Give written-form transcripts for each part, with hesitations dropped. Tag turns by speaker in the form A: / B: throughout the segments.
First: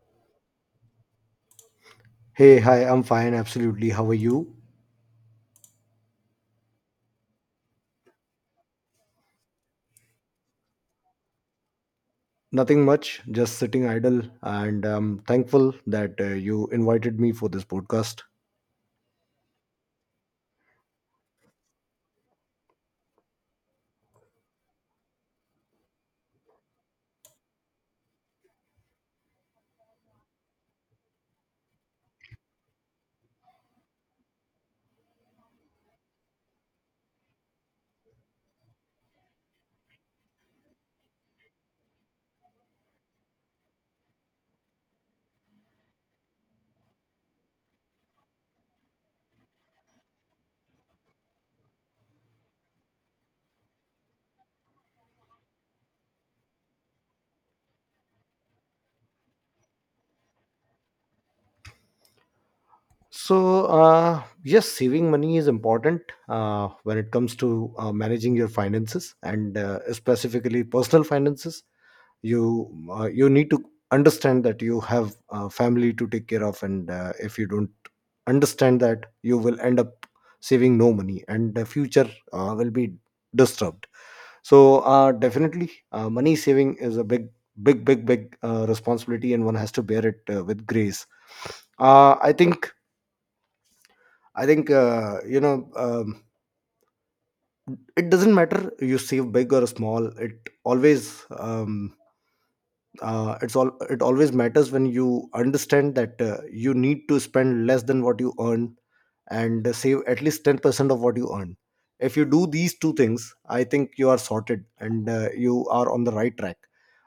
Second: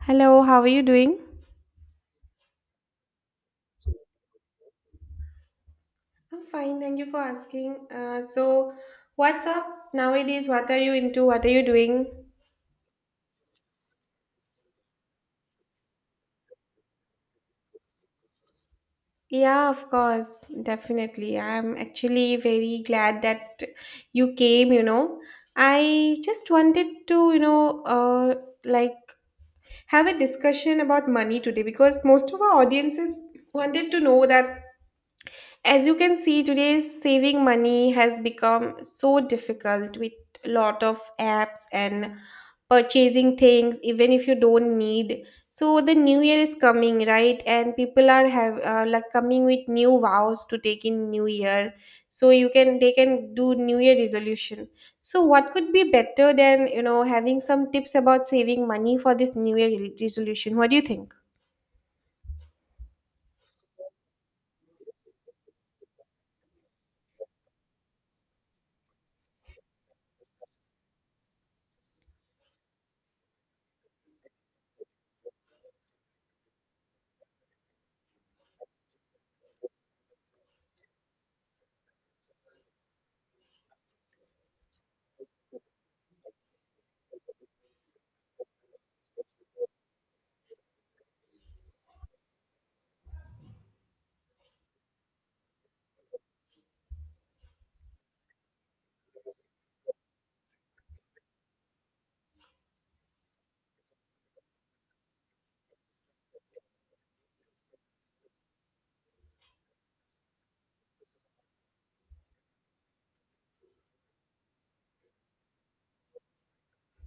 A: Hello, how are you doing?
B: Hey, hi, I'm fine, absolutely. How are you?
A: I'm fine, thank you for asking. What's up nowadays? What are you into? What are you doing?
B: Nothing much, just sitting idle, and I'm thankful that you invited me for this podcast.
A: Yeah, of course, definitely. I'm actually very glad that you came, you know. I just wanted to, like have a discussion about money today, because most of our audiences wanted to know that. As you can see, today saving money has become so difficult with a lot of apps and purchasing things even if you don't need. So the new year is coming, right, and people are have like coming with new vows to take in new year, so you can they can do new year resolution. So what could be better than, you know, having some tips about saving money for this new year resolution? What do you think?
B: Yes, saving money is important when it comes to managing your finances and specifically personal finances. You need to understand that you have a family to take care of, and if you don't understand that, you will end up saving no money, and the future will be disturbed. So definitely money saving is a big responsibility, and one has to bear it with grace. Uh, I think you know It doesn't matter you save big or small, it always it always matters when you understand that you need to spend less than what you earn, and save at least 10% of what you earn. If you do these two things, I think you are sorted, and you are on the right track.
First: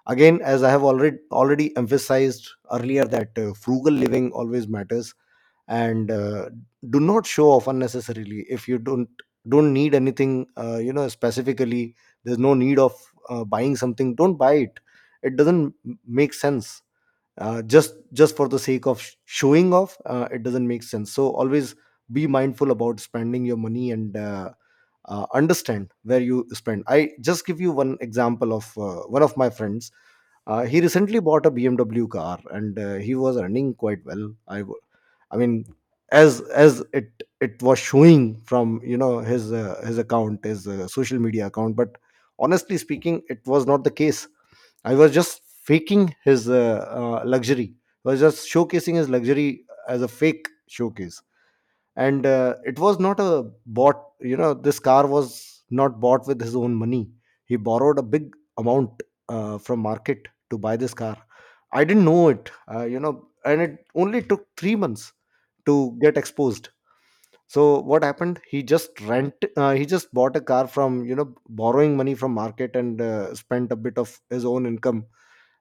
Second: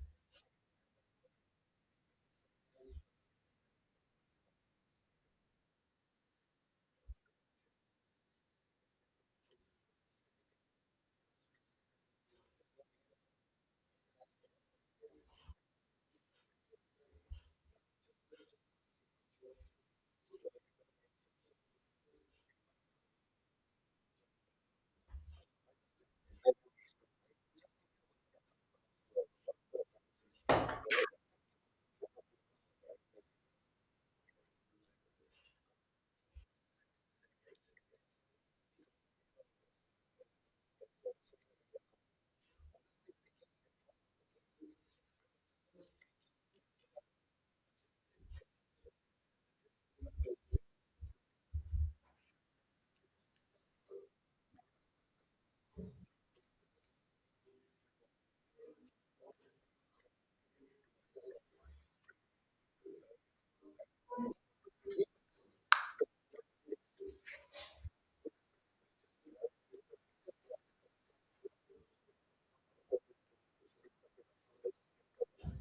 B: Again, as I have already emphasized earlier, that frugal living always matters. And Do not show off unnecessarily. If you don't need anything, you know, specifically there's no need of buying something, don't buy it. It doesn't m- make sense. Just for the sake of showing off, it doesn't make sense. So always be mindful about spending your money, and understand where you spend. I just give you one example of one of my friends. He recently bought a BMW car, and he was earning quite well. I mean, as it was showing from, you know, his account, his social media account. But honestly speaking, it was not the case. I was just faking his luxury. I was just showcasing his luxury as a fake showcase, and it was not a bought, you know, this car was not bought with his own money. He borrowed a big amount from market to buy this car. I didn't know it, you know, and it only took 3 months to get exposed. So what happened, he just bought a car from, you know, borrowing money from market, and spent a bit of his own income.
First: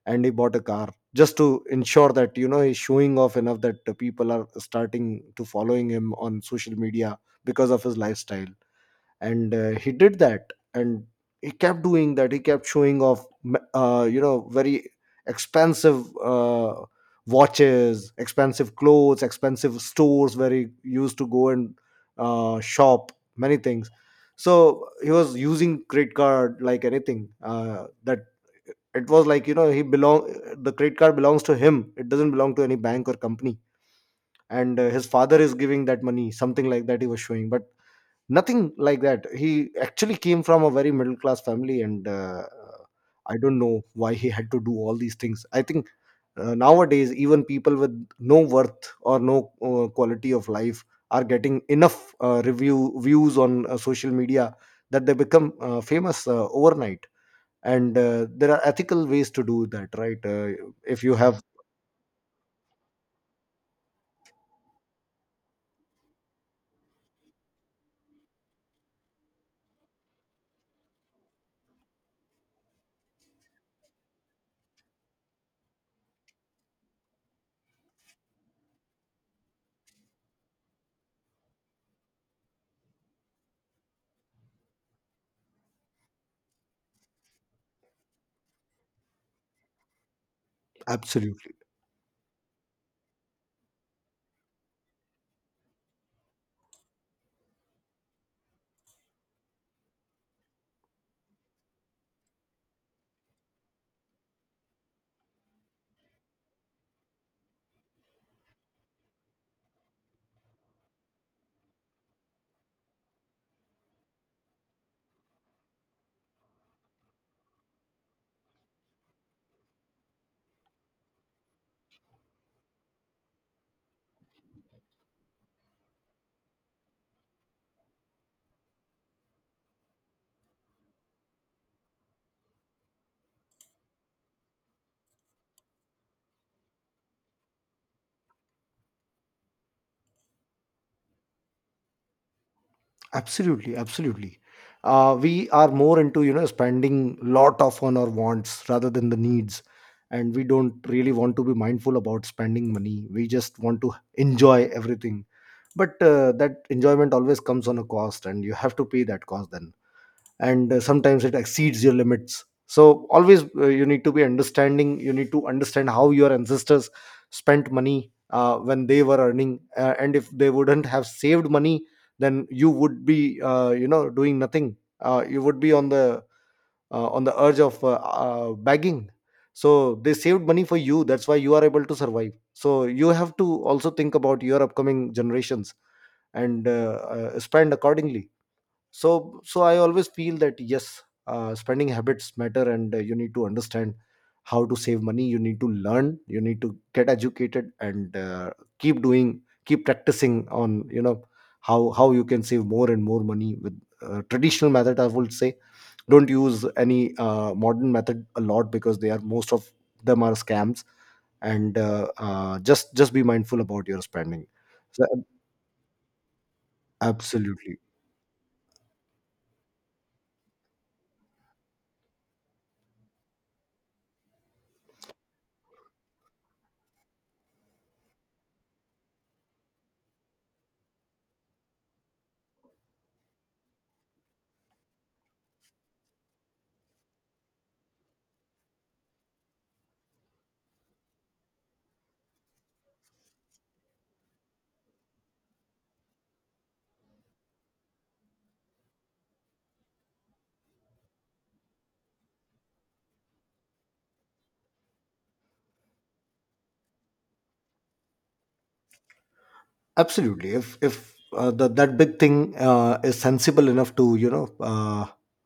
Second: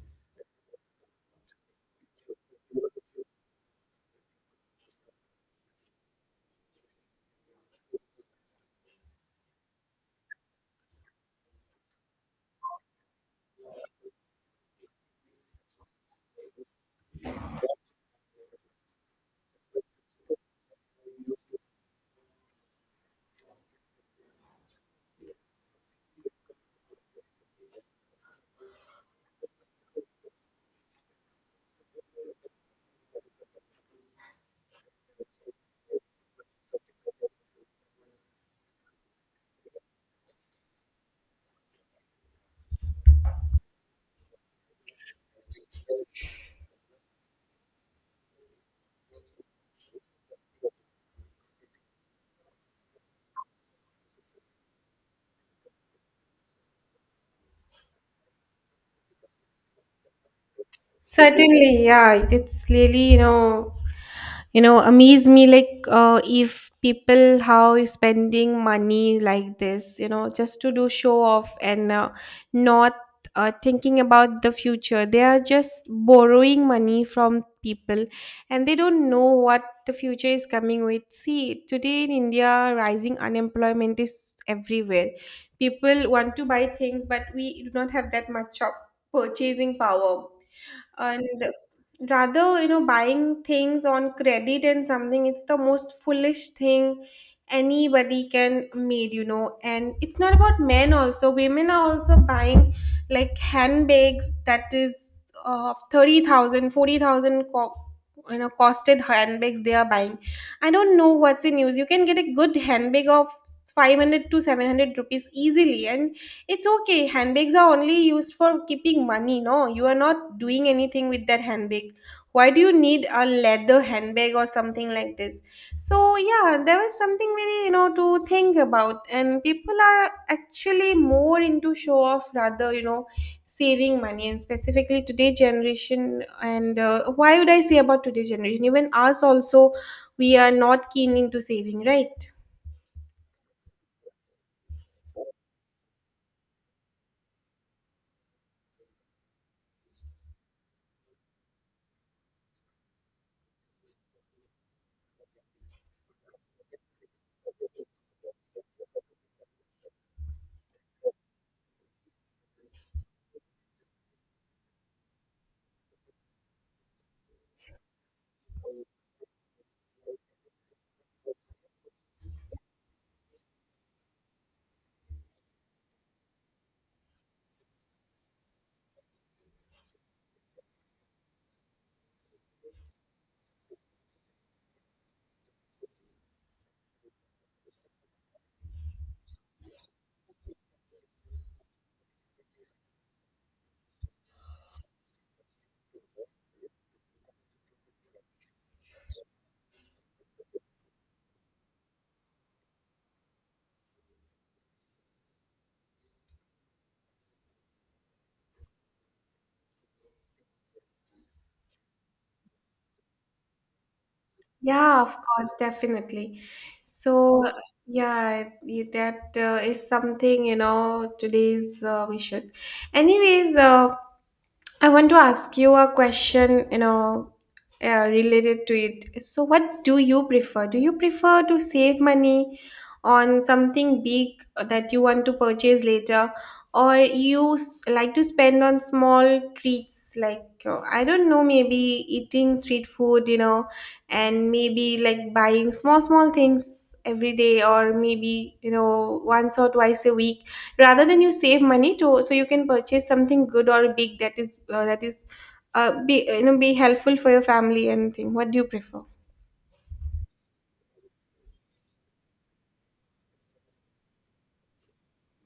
B: And he bought a car just to ensure that, you know, he's showing off enough that the people are starting to following him on social media because of his lifestyle. And he did that, and he kept doing that. He kept showing off, you know, very expensive watches, expensive clothes, expensive stores where he used to go and shop many things. So he was using credit card like anything, that it was like, you know, he belong the credit card belongs to him, it doesn't belong to any bank or company. And his father is giving that money, something like that he was showing. But nothing like that. He actually came from a very middle class family, and I don't know why he had to do all these things. I think nowadays, even people with no worth or no quality of life are getting enough review views on social media, that they become famous overnight. And there are ethical ways to do that, right? If you have
A: Certainly, yeah, it's really, you know amaze me, like, if people how you spending money like this, you know, just to do show off and not thinking about the future. They are just borrowing money from people and they don't know what the future is coming with. See, today in India rising unemployment is everywhere. People want to buy things, but we do not have that much of purchasing power. And
B: absolutely,
A: rather, you know, buying things on credit and something, it's the most foolish thing anybody can made, you know. And it's not about men, also women are also buying like handbags that is of 30,000, 40,000, you know costed handbags they are buying. I don't know what's in use. You can get a good handbag of 500 to 700 rupees easily, and it's okay. Handbags are only used for keeping money. No, you are not doing anything with that handbag. Why do you need a leather handbag or something like this? So, yeah, there was something really, you know, to think about. And people are actually more into show off rather, you know, saving money. And specifically today generation, and why would I say about today generation? Even us also, we are not keen into saving, right?
B: absolutely. Absolutely. We are more into, you know, spending lot of on our wants rather than the needs, and we don't really want to be mindful about spending money. We just want to enjoy everything. But that enjoyment always comes on a cost, and you have to pay that cost then. And sometimes it exceeds your limits. So always, you need to be understanding. You need to understand how your ancestors spent money when they were earning, and if they wouldn't have saved money, then you would be, you know, doing nothing. You would be on the urge of begging. So they saved money for you, that's why you are able to survive. So you have to also think about your upcoming generations, and spend accordingly. So I always feel that yes, spending habits matter, and you need to understand how to save money. You need to learn, you need to get educated, and keep doing, keep practicing on, you know, how you can save more and more money with traditional method, I would say. Don't use any modern method a lot, because they are most of them are scams. And just be mindful about your spending.
A: Yeah,
B: So,
A: of course, definitely. So, uh,
B: absolutely,
A: yeah, that is something, you know, today's we should. Anyways, I want to ask you a question, you know, related to it. So, what do you prefer? Do you prefer to save money on something big that you want to purchase later, or you like to spend on small treats like, I don't know, maybe eating street food, you know, and maybe like buying small small things every day, or maybe, you know, once or twice a week, rather than you save money to so you can purchase something good or big that is be, you know, be helpful for your family and thing? What do you prefer?
B: absolutely. If that big thing is sensible enough to, you know,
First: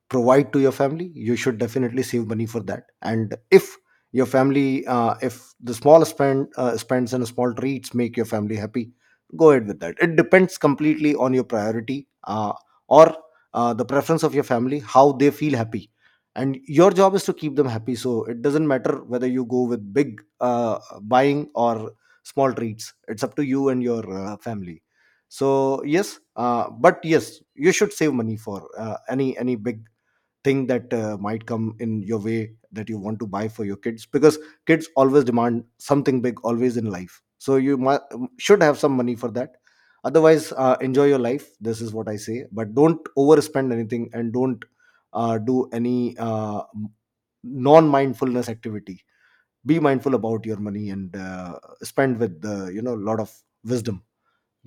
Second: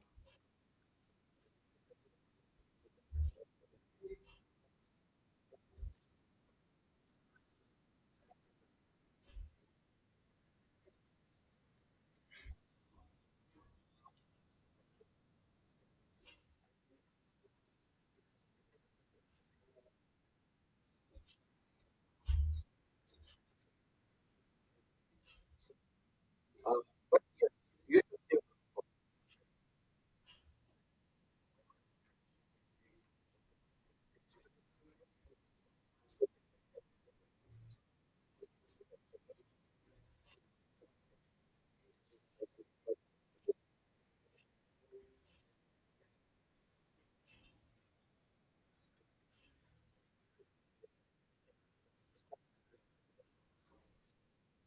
B: provide to your family, you should definitely save money for that. And if your family, if the small spend spends and small treats make your family happy, go ahead with that. It depends completely on your priority, or the preference of your family, how they feel happy. And your job is to keep them happy. So it doesn't matter whether you go with big buying or small treats. It's up to you and your family. So yes, but yes, you should save money for any big thing that might come in your way, that you want to buy for your kids, because kids always demand something big always in life. So you should have some money for that. Otherwise, enjoy your life. This is what I say. But don't overspend anything, and don't do any non mindfulness activity. Be mindful about your money, and spend with the, you know, a lot of wisdom.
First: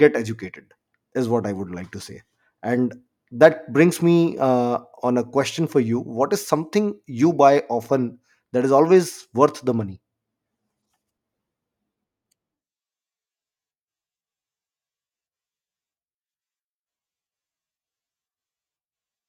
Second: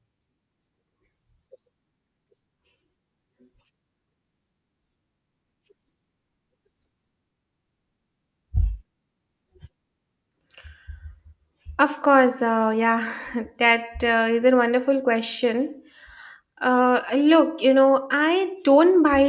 B: Get educated is what I would like to say. And that brings me on a question for you: what is something you buy often that is always worth the money?
A: Of course, yeah, that is a wonderful question. Look, you know, I don't buy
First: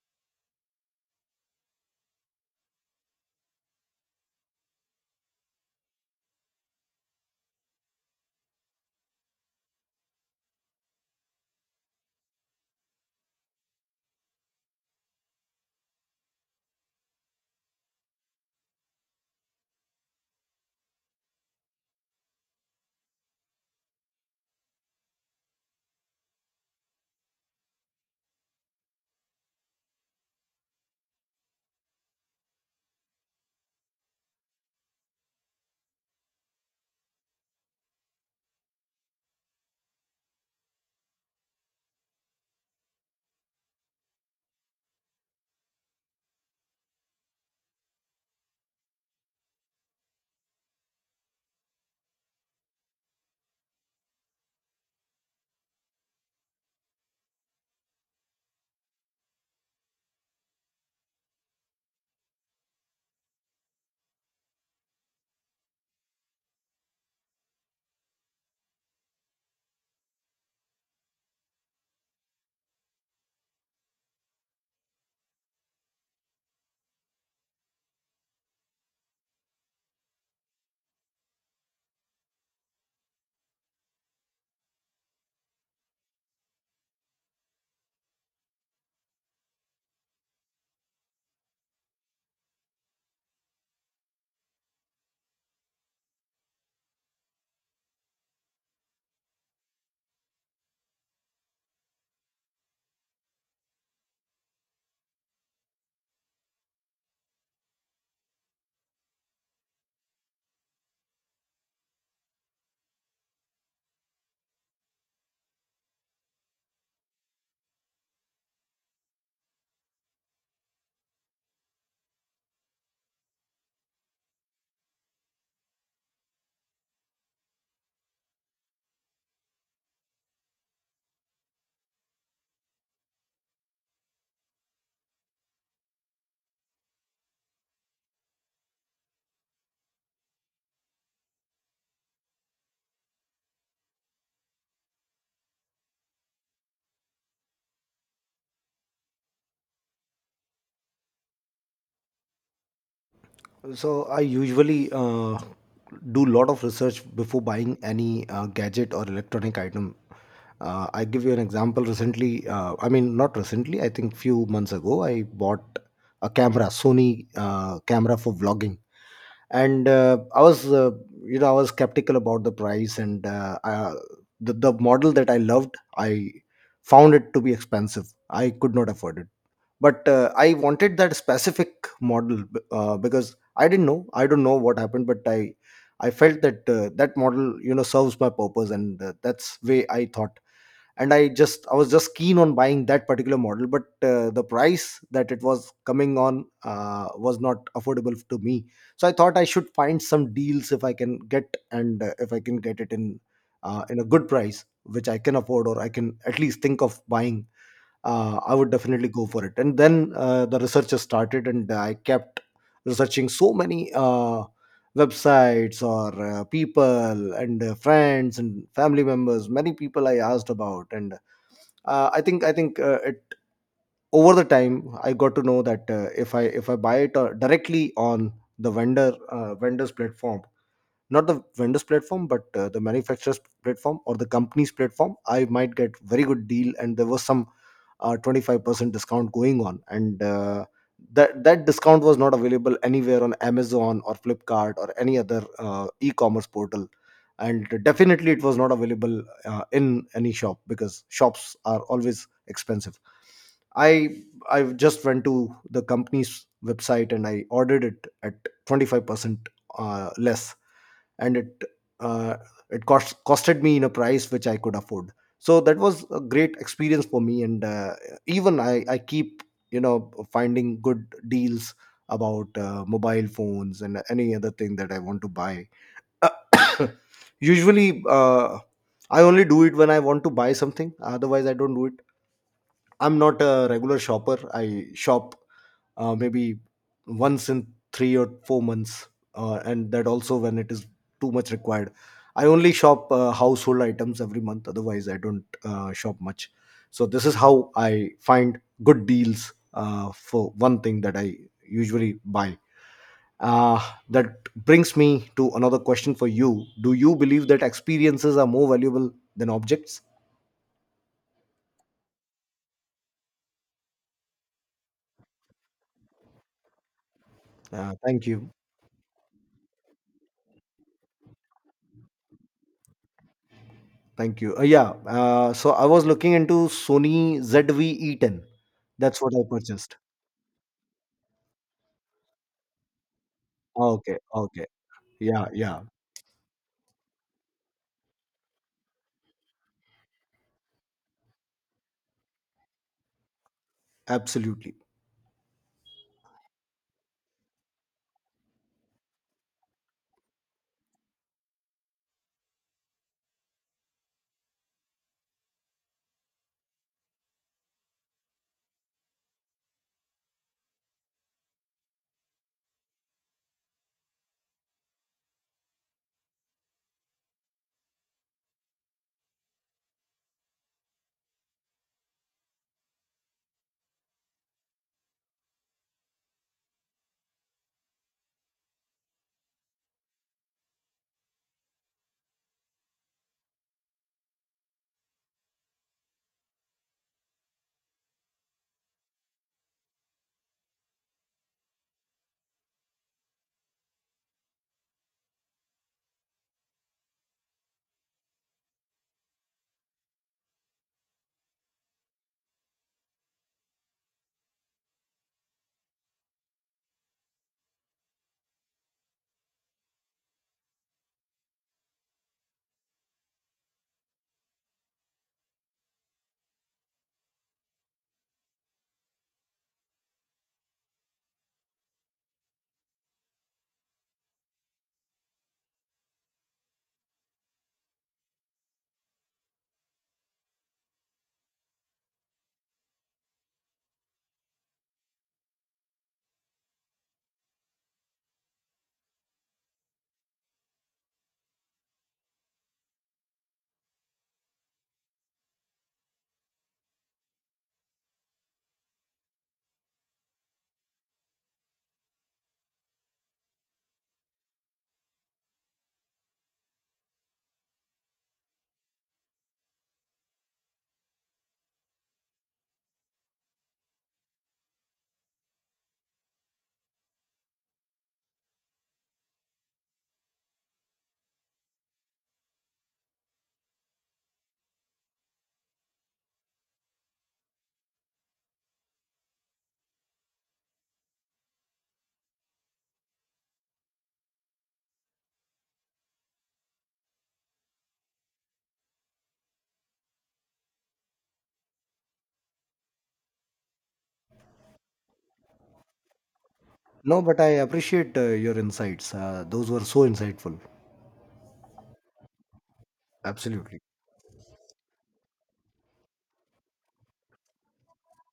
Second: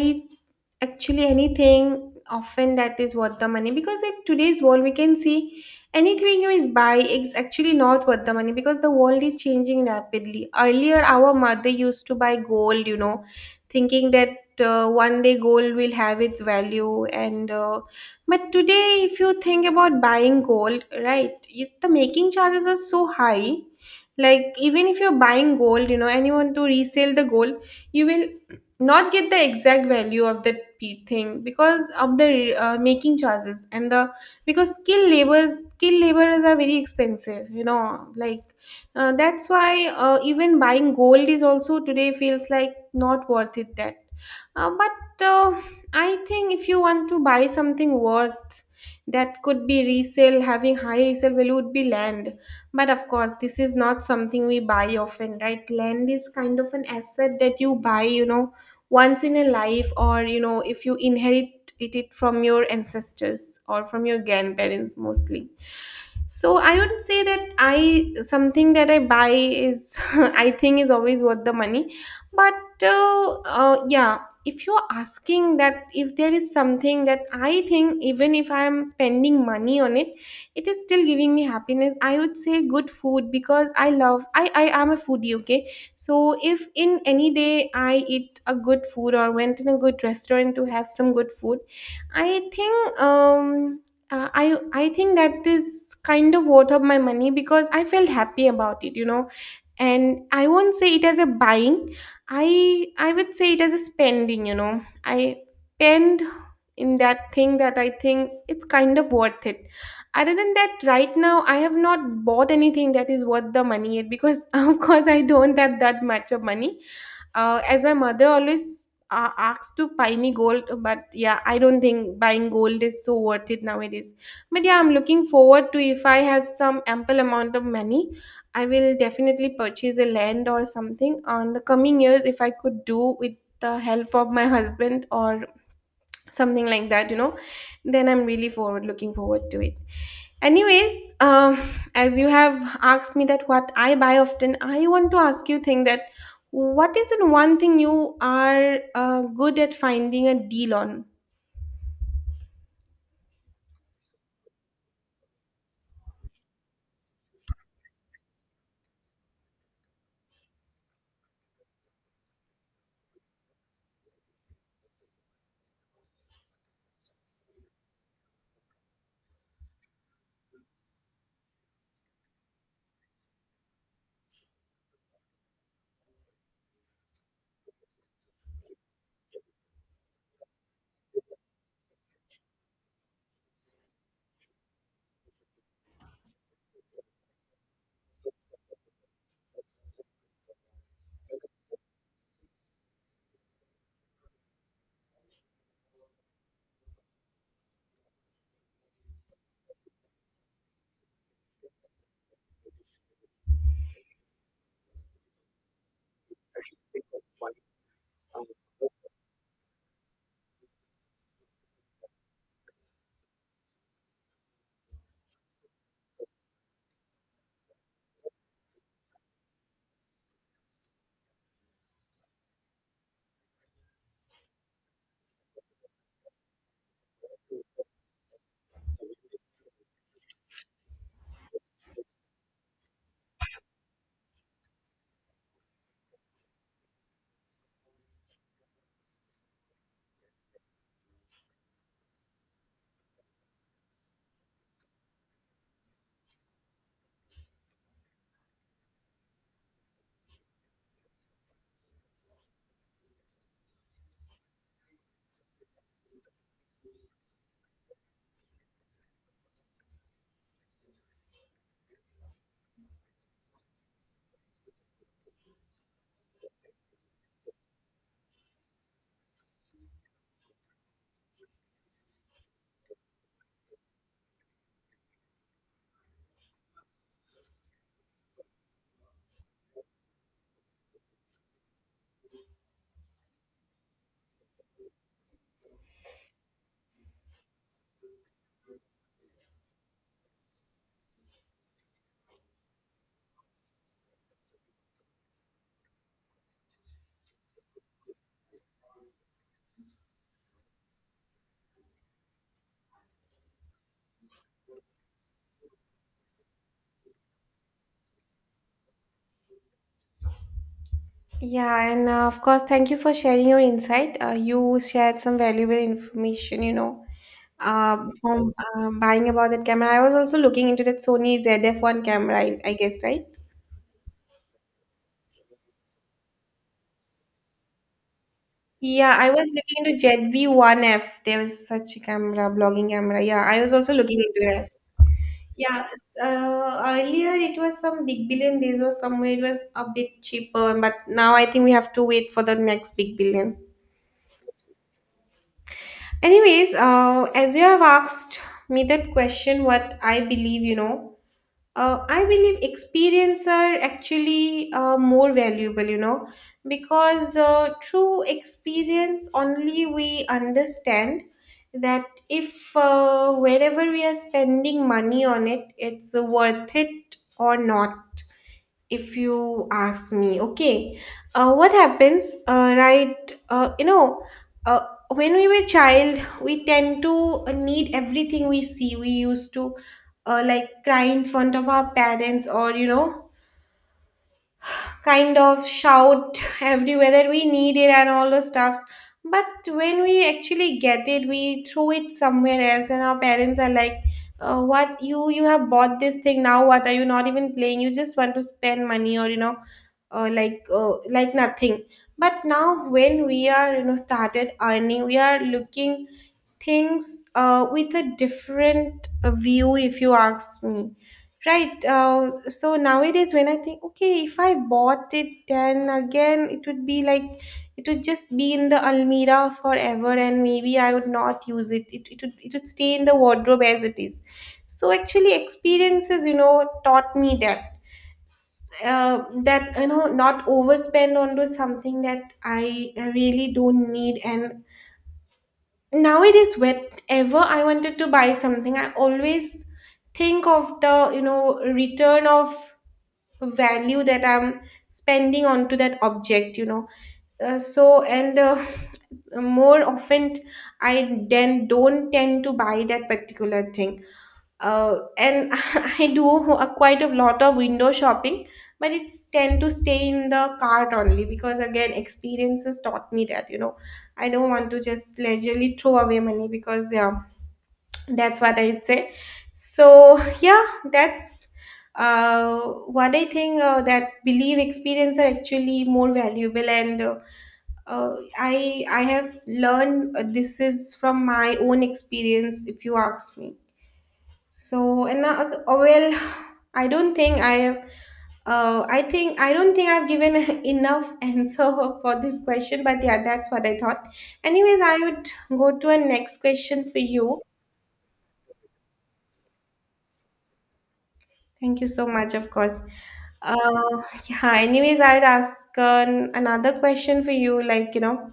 A: actually anything often that is worth the money, because in today's world we can see anything you is buy is actually not worth the money, because the world is changing rapidly. Earlier, our mother used to buy gold, you know, thinking that one day gold will have its value and but today, if you think about buying gold, right, it, the making charges are so high. Like, even if you're buying gold, you know, and you want to resell the gold, you will not get the exact value of that thing, because of the making charges and the because skilled laborers are very expensive, you know, like, that's why, even buying gold is also today feels like not worth it. That but I think, if you want to buy something worth that could be resale, having high resale value would be land. But of course, this is not something we buy often, right? Land is kind of an asset that you buy, you know, once in a life, or, you know, if you inherit it from your ancestors or from your grandparents mostly. So I would say that I something that I buy is I think is always worth the money. But yeah, if you're asking that if there is something that I think even if I'm spending money on it, it is still giving me happiness, I would say good food, because I love I am a foodie, okay? So if in any day I eat a good food or went in a good restaurant to have some good food, I think I think that is kind of worth of my money, because I felt happy about it, you know. And I won't say it as a buying, I would say it as a spending. You know, I spend in that thing that I think it's kind of worth it. Other than that, right now I have not bought anything that is worth the money yet, because of course I don't have that much of money, as my mother always asks to buy me gold. But yeah, I don't think buying gold is so worth it nowadays. But yeah, I'm looking forward to if I have some ample amount of money, I will definitely purchase a land or something on the coming years, if I could do with the help of my husband or something like that, you know, then I'm really forward looking forward to it. Anyways, as you have asked me that what I buy often, I want to ask you thing that what is the one thing you are good at finding a deal on?
B: So I usually do lot of research before buying any gadget or electronic item. I give you an example. Recently, I mean not recently, I think few months ago, I bought a camera, Sony camera for vlogging, and I was, you know, I was skeptical about the price, and the model that I loved, I found it to be expensive. I could not afford it, but I wanted that specific model because I don't know what happened, but I felt that that model, you know, serves my purpose, and that's way I thought. And I was just keen on buying that particular model. But the price that it was coming on was not affordable to me. So I thought I should find some deals if I can get, and if I can get it in a good price which I can afford or I can at least think of buying, I would definitely go for it. And then the research started, and I kept researching so many websites or people and friends and family members. Many people I asked about, and I think it, over the time, I got to know that if I buy it directly on the vendors platform, not the vendor's platform, but the manufacturer's platform or the company's platform, I might get very good deal. And there was some 25% discount going on, and that discount was not available anywhere on Amazon or Flipkart or any other e-commerce portal. And definitely it was not available in any shop, because shops are always expensive. i I just went to the company's website and I ordered it at 25% less. And it uh, costed me in a price which I could afford. So that was a great experience for me. And even I keep, you know, finding good deals about mobile phones and any other thing that I want to buy. usually, I only do it when I want to buy something. Otherwise, I don't do it. I'm not a regular shopper. I shop, maybe once in 3 or 4 months, and that also when it is too much required. I only shop household items every month. Otherwise, I don't shop much. So this is how I find good deals for one thing that I usually buy. Uh, that brings me to another question for you: do you believe that experiences are more valuable than objects?
A: Yeah, and of course, thank you for sharing your insight. You shared some valuable information, you know,
B: Thank you.
A: from buying about that camera. I was also looking into that Sony ZF1 camera, I guess, right?
B: Thank you. Yeah. So I was looking into Sony ZV-E10.
A: Yeah,
B: That's
A: I
B: what I
A: was looking
B: purchased.
A: into ZV1F. There was such a camera, blogging camera. Yeah, I was also
B: Okay.
A: looking into
B: Okay.
A: it.
B: Yeah. Yeah.
A: Yeah, earlier it was some Big Billion Days or somewhere it was a bit cheaper, but now I think we have to wait for the next Big Billion.
B: Absolutely.
A: Anyways, as you have asked me that question, what I believe, you know, I believe experience are actually more valuable, you know, because through experience only we understand that if wherever we are spending money on it, it's worth it or not. If you ask me, okay, what happens uh, when we were child we tend to need everything we see. We used to like cry in front of our parents, or, you know, kind of shout everywhere that we need it and all those stuffs. But when we actually get it we throw it somewhere else, and our parents are like, what you have bought this thing, now what, are you not even playing? You just want to spend money, or, you know, nothing. But now when we are, you know, started earning, we are looking things with a different view, if you ask me. Right. So nowadays, when I think, okay, if I bought it, then again, it would be like, it would just be in the almirah forever, and maybe I would not use it. It would stay in the wardrobe as it is. So actually, experiences, you know, taught me that. That, you know, not overspend onto something that I really don't need. And now it is, whenever I wanted to buy something, I always think of the, you know, return of value that I'm spending onto that object, you know. So, and more often I then don't tend to buy that particular thing, and I do a quite a lot of window shopping, but it's tend to stay in the cart only, because again experiences taught me that, you know, I don't want to just leisurely throw away money, because yeah, that's what I'd say. So yeah, that's uh, what I think, that believe experience are actually more valuable, and I have learned this is from my own experience, if you ask me. So, and well, I don't think I have. I don't think I've given enough answer for this question, but yeah, that's what I thought. Anyways, I would go to a next question for
B: No, but
A: you.
B: I appreciate your insights. Those were so insightful.
A: Thank you so much, of course.
B: Absolutely.
A: Uh, yeah. Anyways, I would ask an, another question for you. Like, you know,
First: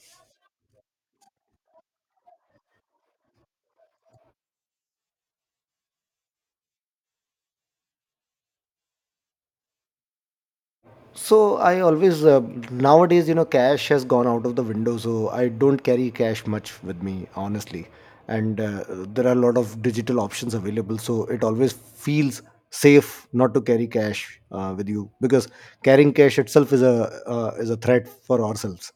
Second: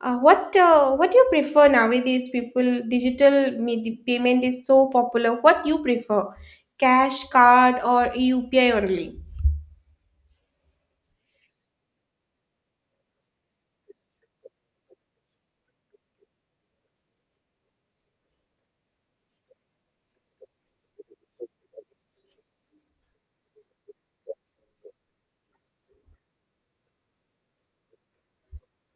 A: what do you prefer nowadays? People, digital payment is so popular. What you prefer, cash, card, or UPI only?
B: So I always nowadays, you know, cash has gone out of the window. So I don't carry cash much with me, honestly. And there are a lot of digital options available. So it always feels safe not to carry cash with you because carrying cash itself is a threat for ourselves.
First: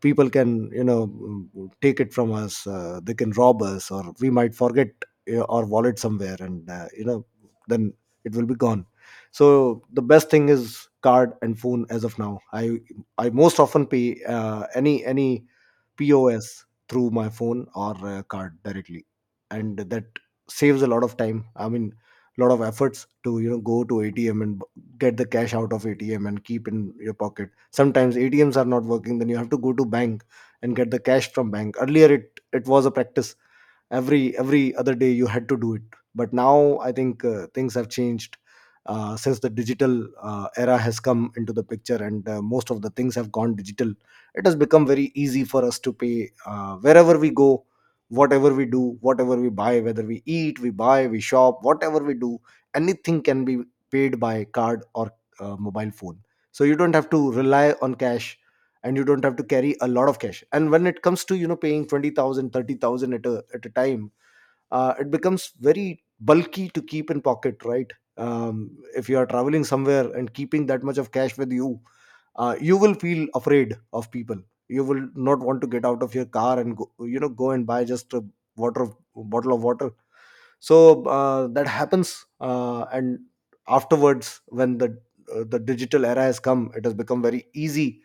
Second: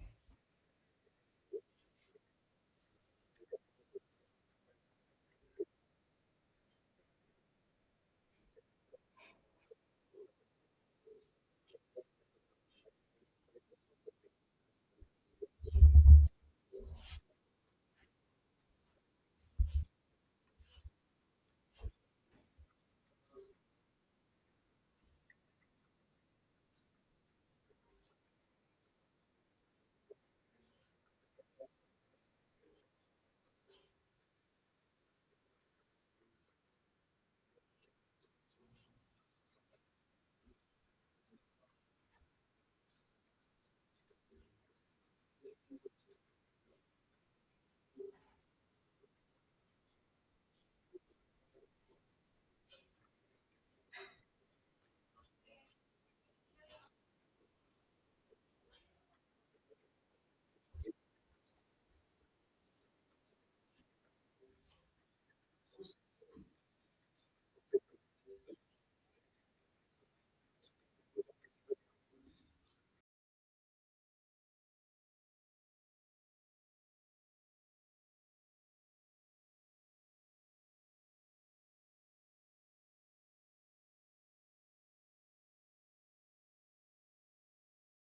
B: People can, you know, take it from us. They can rob us, or we might forget our wallet somewhere, and, you know, then it will be gone. So the best thing is card and phone as of now. I most often pay any POS through my phone or card directly, and that saves a lot of time. I mean, a lot of efforts to, you know, go to ATM and get the cash out of ATM and keep in your pocket. Sometimes ATMs are not working, then you have to go to bank and get the cash from bank. Earlier, it was a practice every other day you had to do it. But now I think things have changed since the digital era has come into the picture, and most of the things have gone digital. It has become very easy for us to pay wherever we go, whatever we do, whatever we buy, whether we eat, we buy, we shop, whatever we do, anything can be paid by card or mobile phone. So you don't have to rely on cash, and you don't have to carry a lot of cash. And when it comes to, you know, paying 20,000, 30,000 at a time, it becomes very bulky to keep in pocket, right? If you are traveling somewhere and keeping that much of cash with you, you will feel afraid of people. You will not want to get out of your car and go, you know, go and buy just a water, bottle of water. So that happens. And afterwards, when the digital era has come, it has become very easy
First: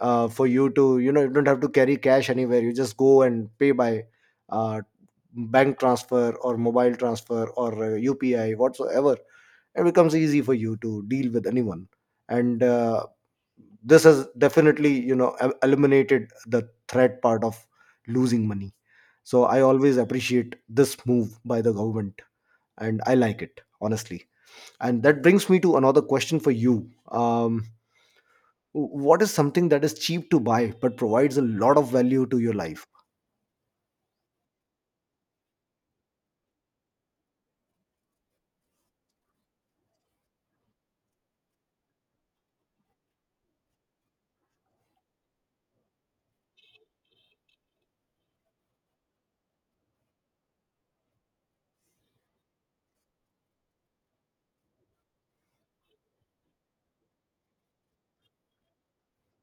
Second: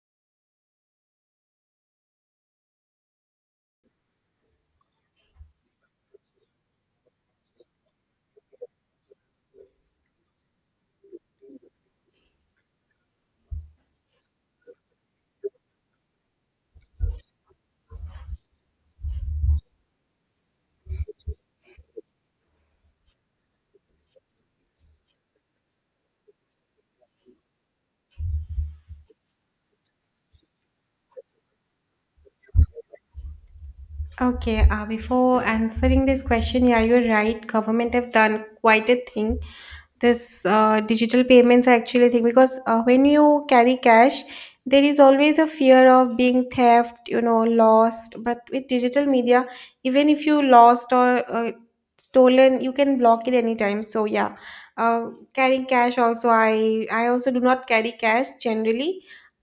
B: for you to, you know, you don't have to carry cash anywhere. You just go and pay by uh, bank transfer or mobile transfer or upi, whatsoever. It becomes easy for you to deal with anyone. And this has definitely, you know, eliminated the threat part of losing money. So I always appreciate this move by the government, and I like it, honestly. And that brings me to another question for you. What is something that is cheap to buy but provides a lot of value to your life?
A: Okay, before answering this question, yeah, you're right. Government have done quite a thing, this digital payments I actually think because when you carry cash there is always a fear of being theft, you know, lost, but with digital media even if you lost or stolen, you can block it anytime. So yeah, carrying cash also, I also do not carry cash generally.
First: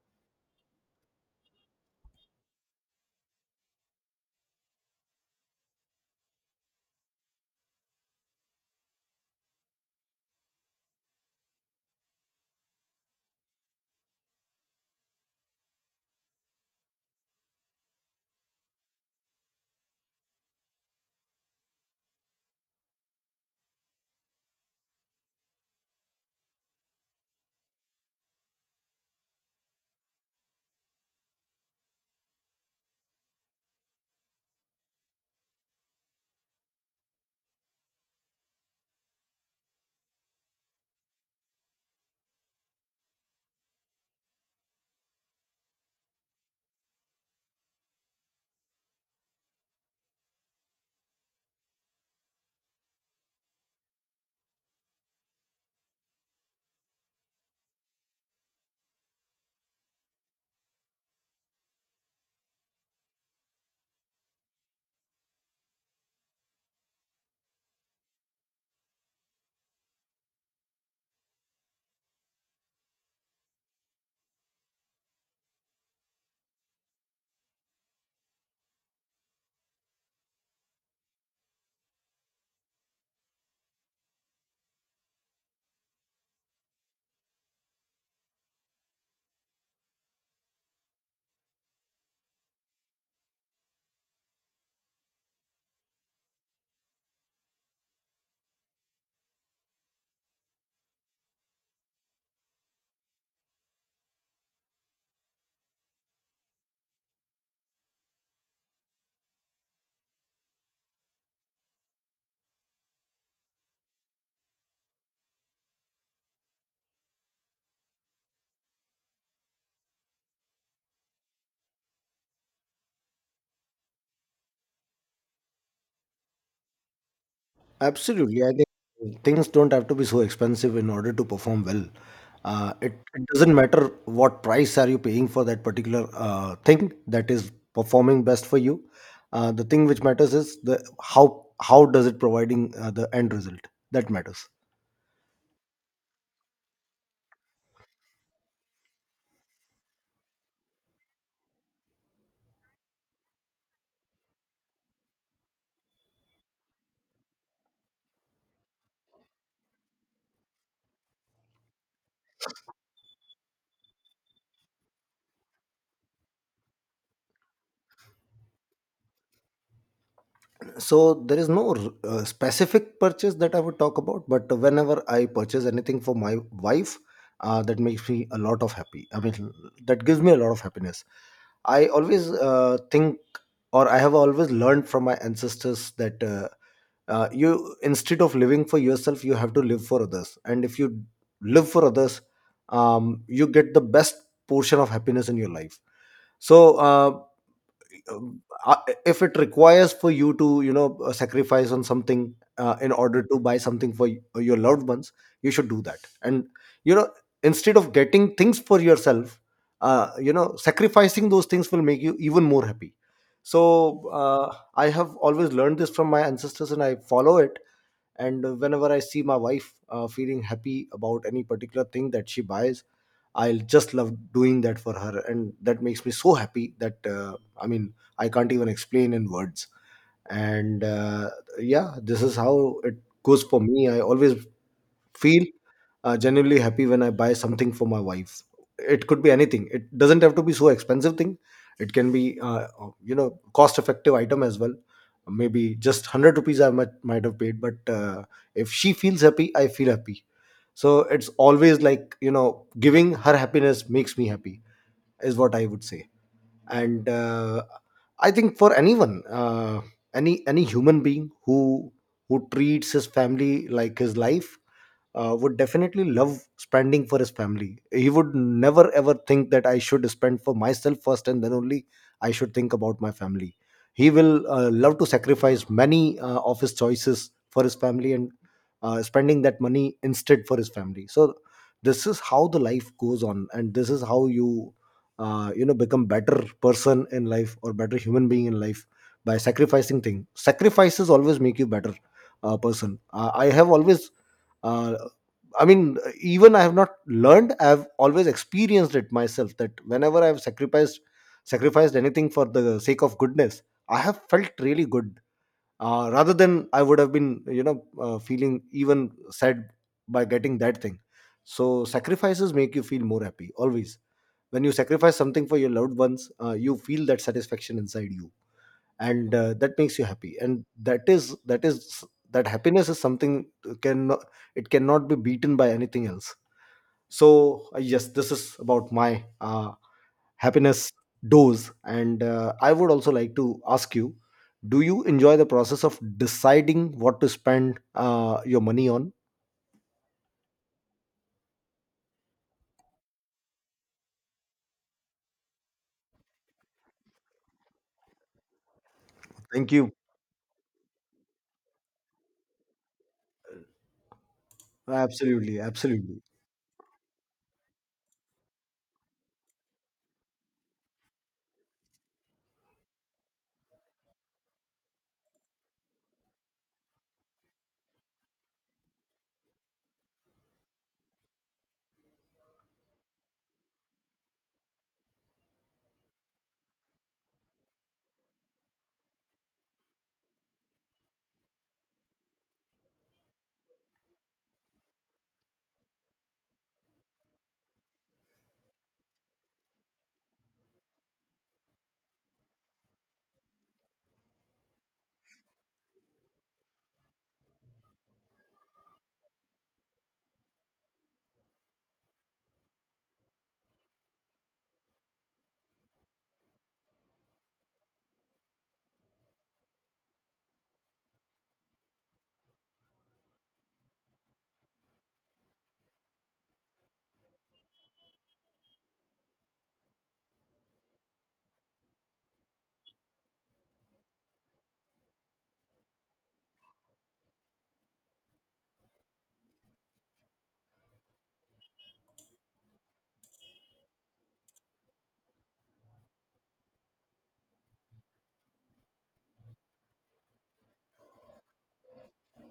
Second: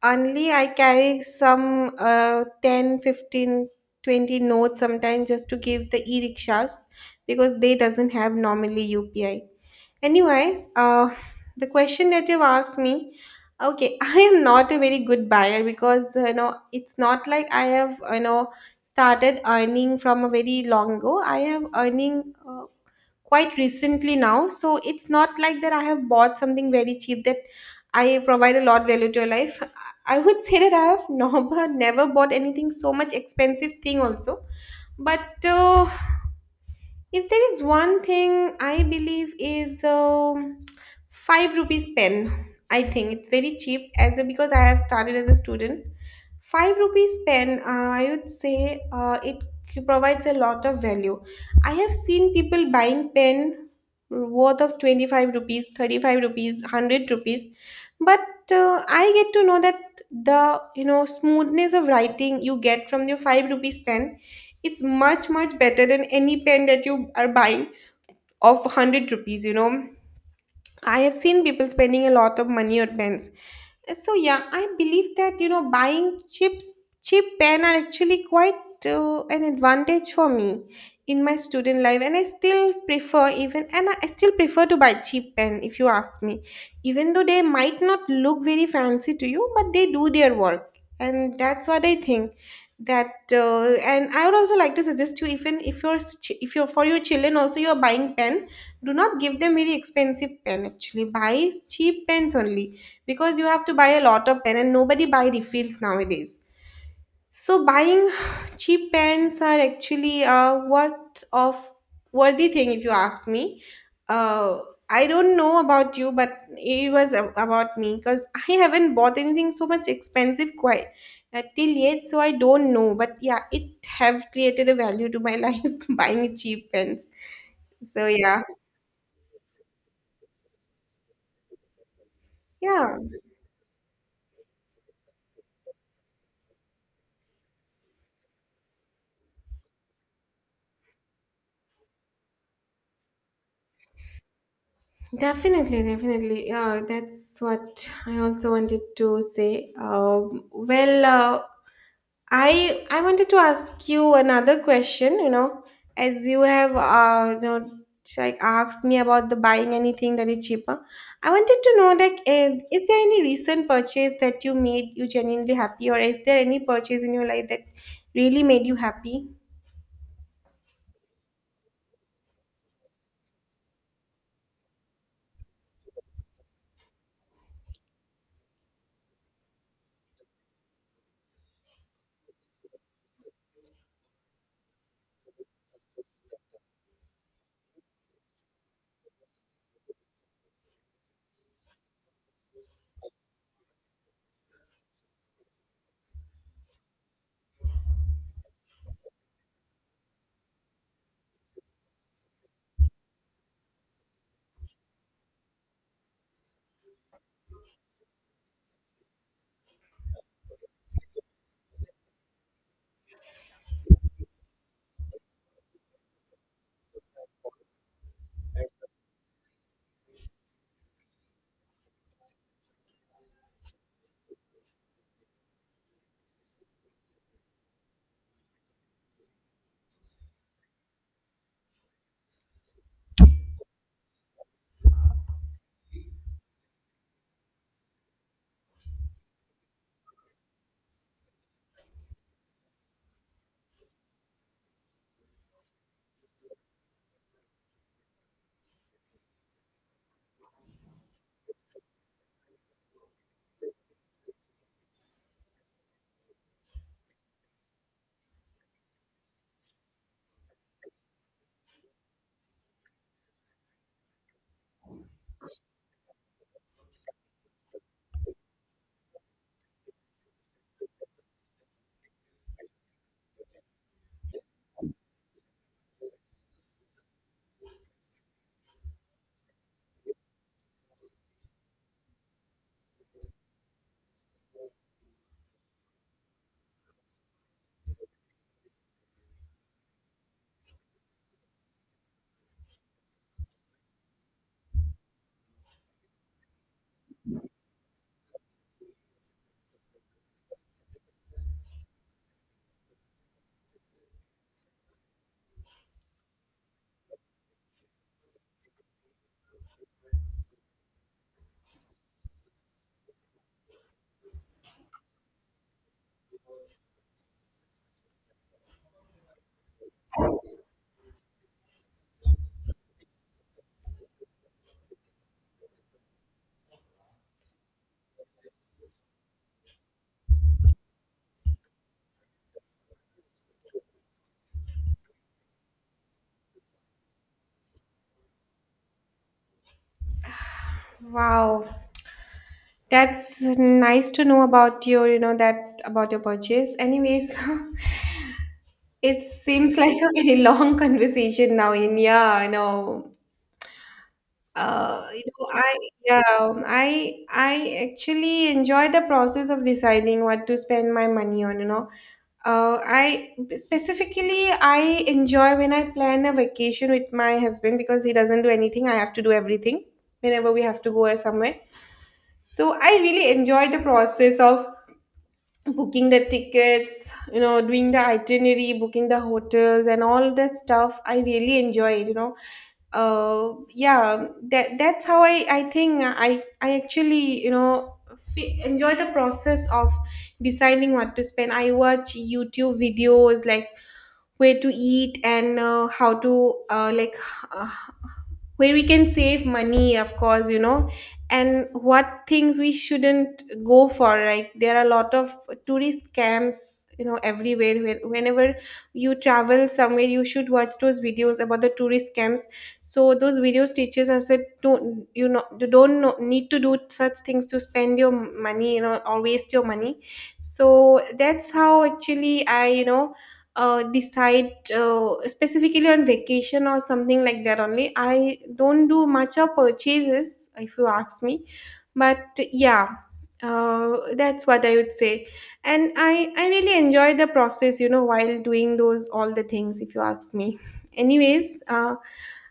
A: Only I carry some 10, 15, 20 notes sometimes just to give the e-rickshaws because they doesn't have normally UPI. Anyways, the question that you've asked me, okay, I am not a very good buyer because you know it's not like I have, you know, started earning from a very long ago. I have earning quite recently now, so it's not like that I have bought something very cheap that I provide a lot value to your life. I would say that I have never bought anything so much expensive thing also, but if there is one thing I believe is five rupees pen. I think it's very cheap as a, because I have started as a student. Five rupees pen. I would say it provides a lot of value. I have seen people buying pen worth of 25 rupees, 35 rupees, 100 rupees, but I get to know that the, you know, smoothness of writing you get from your 5 rupees pen, it's much better than any pen that you are buying of 100 rupees, you know. I have seen people spending a lot of money on pens. So yeah, I believe that, you know, buying chips, cheap pen are actually quite an advantage for me in my student life, and I still prefer, even and I still prefer to buy cheap pen if you ask me, even though they might not look very fancy to you, but they do their work. And that's what I think, that and I would also like to suggest you, even if you're if you're for your children also you're buying pen, do not give them very expensive pen, actually buy cheap pens only, because you have to buy a lot of pen and nobody buy refills nowadays. So buying cheap pens are actually a worth of worthy thing if you ask me. uh, I don't know about you, but it was about me because I haven't bought anything so much expensive quite till yet, so I don't know, but yeah, it have created a value to my life buying cheap pens. So yeah.
B: Absolutely. I think things don't have to be so expensive in order to perform well.
A: Yeah.
B: It doesn't matter what price are you paying for that particular thing that is performing best for you. The thing which matters is the how does it providing the end result that matters.
A: Definitely, definitely. That's what I also wanted to say. I wanted to ask you another question. You know, as you have you know, like asked me about the buying anything that is cheaper. I wanted to know like, is there any recent purchase that you made you genuinely happy, or is there any purchase in your life that really made you happy?
B: So there is no specific purchase that I would talk about, but whenever I purchase anything for my wife, that makes me a lot of happy. I mean, that gives me a lot of happiness. I always think, or I have always learned from my ancestors that you, instead of living for yourself, you have to live for others. And if you live for others, you get the best portion of happiness in your life. So um, uh, if it requires for you to, you know, sacrifice on something in order to buy something for your loved ones, you should do that, and, you know, instead of getting things for yourself, you know, sacrificing those things will make you even more happy. So I have always learned this from my ancestors, and I follow it. And whenever I see my wife feeling happy about any particular thing that she buys, I'll just love doing that for her, and that makes me so happy that I mean, I can't even explain in words. And yeah, this is how it goes for me. I always feel genuinely happy when I buy something for my wife. It could be anything. It doesn't have to be so expensive thing. It can be you know, cost effective item as well. Maybe just 100 rupees I might have paid, but if she feels happy, I feel happy. So it's always like, you know, giving her happiness makes me happy, is what I would say. And I think for anyone any human being who treats his family like his life would definitely love spending for his family. He would never ever think that I should spend for myself first, and then only I should think about my family. He will love to sacrifice many of his choices for his family, and spending that money instead for his family. So this is how the life goes on, and this is how you you know, become better person in life, or better human being in life, by sacrificing things. Sacrifices always make you better person. I have always uh, I mean, even I have not learned. I have always experienced it myself, that whenever I have sacrificed anything for the sake of goodness, I have felt really good. Rather than I would have been, you know, feeling even sad by getting that thing. So sacrifices make you feel more happy always. When you sacrifice something for your loved ones, you feel that satisfaction inside you, and that makes you happy. And that is that happiness is something can it cannot be beaten by anything else. So yes, this is about my happiness dose. And I would also like to ask you, do you enjoy the process of deciding what to spend your money on?
A: Wow, that's nice to know about your, you know, that about your purchase. Anyways. It
B: Thank
A: seems
B: you.
A: like a very long conversation now in, yeah, I know. You know,
B: Absolutely,
A: I,
B: absolutely.
A: yeah, I actually enjoy the process of deciding what to spend my money on, you know. I enjoy when I plan a vacation with my husband because he doesn't do anything. I have to do everything whenever we have to go somewhere. So I really enjoy the process of booking the tickets, you know, doing the itinerary, booking the hotels, and all that stuff. I really enjoyed, you know. Yeah, that that's how I think I actually, you know, enjoy the process of deciding what to spend. I watch YouTube videos like where to eat, and how to like where we can save money, of course, you know, and what things we shouldn't go for. Like there are a lot of tourist scams, you know, everywhere. Whenever you travel somewhere, you should watch those videos about the tourist scams. So those videos teaches us that don't, you know, you don't know, need to do such things to spend your money, you know, or waste your money. So that's how actually I, you know, decide specifically on vacation or something like that only. I don't do much of purchases, if you ask me. But yeah, that's what I would say. And I really enjoy the process, you know, while doing those all the things, if you ask me. Anyways,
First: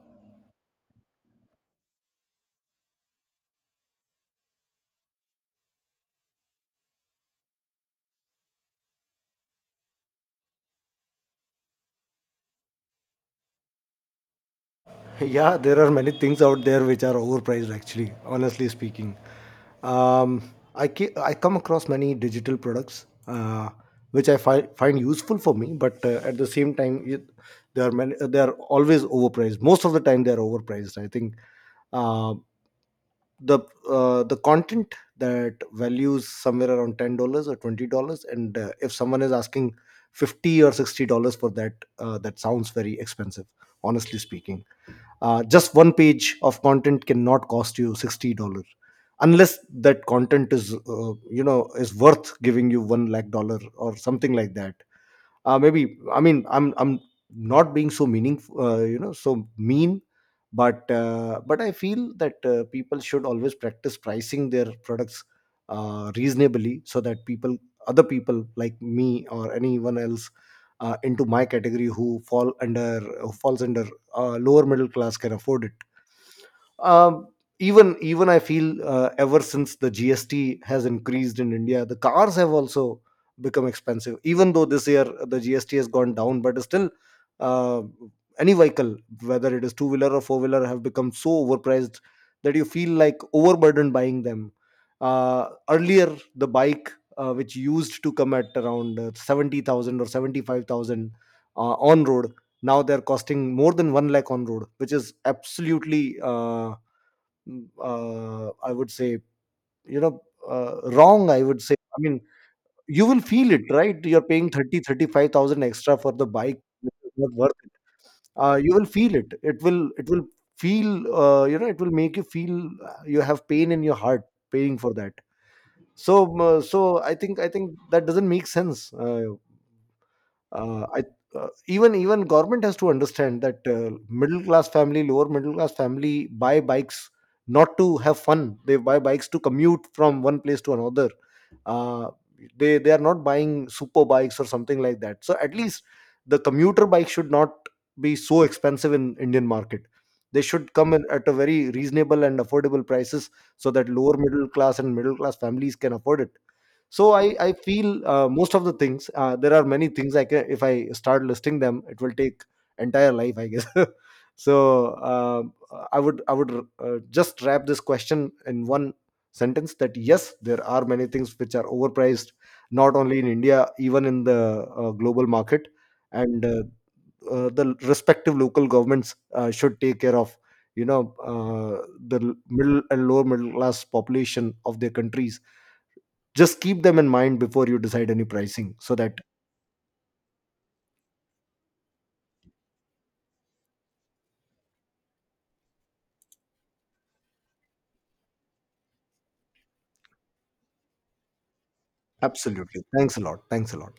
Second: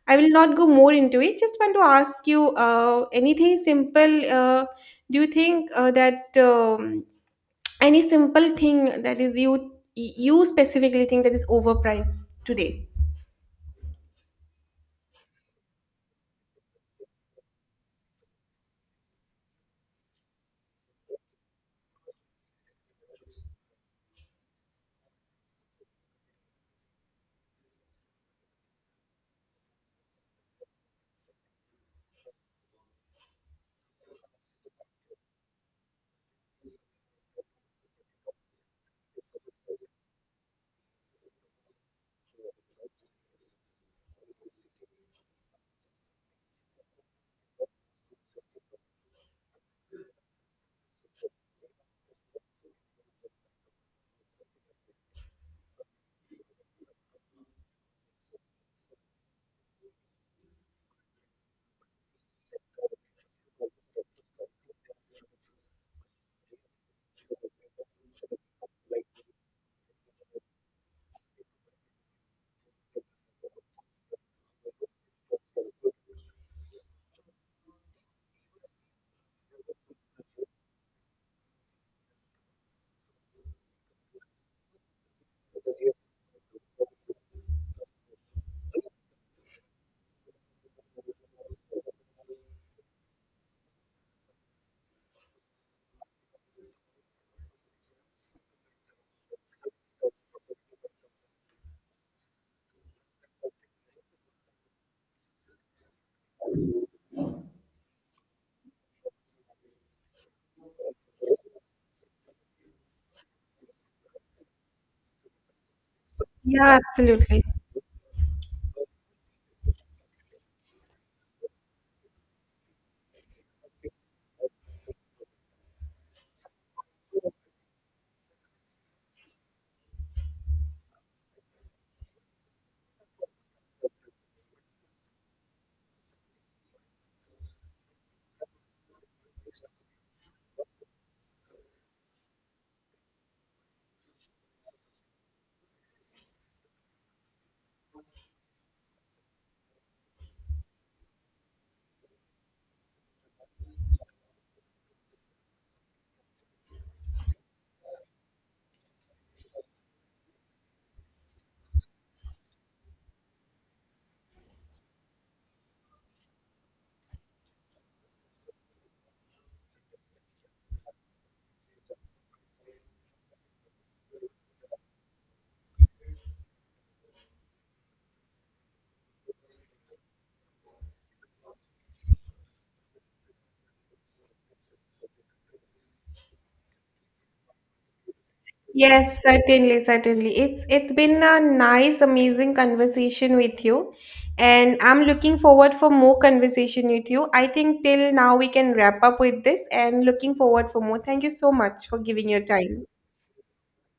A: I will not go more into it. Just want to ask you anything simple. Do you think that? Any simple thing that is you specifically think that is overpriced today?
B: Yeah, there are many things out there which are overpriced, actually, honestly speaking. I come across many digital products which I find useful for me, but at the same time, are many, they are always overpriced. Most of the time, they are overpriced, I think. Uh, the the content that values somewhere around $10 or $20, and if someone is asking $50 or $60 for that, that sounds very expensive. Honestly speaking, just one page of content cannot cost you $60, unless that content is, you know, is worth giving you one lakh dollar or something like that, maybe. I mean, I'm not being so meaningful, you know, so mean, but but I feel that people should always practice pricing their products reasonably, so that people, other people like me or anyone else into my category, who falls under lower middle class, can afford it. Um, even even I feel, ever since the GST has increased in India, the cars have also become expensive. Even though this year the GST has gone down, but still, uh, any vehicle, whether it is two wheeler or four wheeler, have become so overpriced that you feel like overburdened buying them. Earlier, the bike which used to come at around 70,000 or 75,000 on road, now they're costing more than one lakh on road, which is absolutely, I would say, you know, wrong. I would say, I mean, you will feel it, right? You're paying 30, 35,000 extra for the bike,
A: Yeah,
B: which is not
A: absolutely.
B: worth it. You will feel it. It will feel, you know, it will make you feel you have pain in your heart paying for that. So, I think that doesn't make sense. I even even government has to understand that middle class family, lower middle class family buy bikes not to have fun. They buy bikes to commute from one place to another. Uh, they are not buying super bikes or something like that. So at least the commuter bike should not be so expensive in Indian market. They should come in at a very reasonable and affordable prices so that lower middle class and middle class families can afford it. So I feel most of the things, there are many things I can, if I start listing them, it will take entire life, I guess. So I would just wrap this question in one sentence, that yes, there are many things which are overpriced, not only in india, even in the global market, and the respective local governments should take care of, you know, uh, the middle and lower middle class population of their countries. Just keep them in mind before you decide any pricing, so
A: Yes,
B: that
A: certainly, certainly, it's been a nice amazing conversation with you, and I'm looking forward for more conversation with you. I think till now we can wrap up with this and looking forward for more. Thank you so much for giving your
B: absolutely,
A: time.
B: thanks a lot, thanks a lot.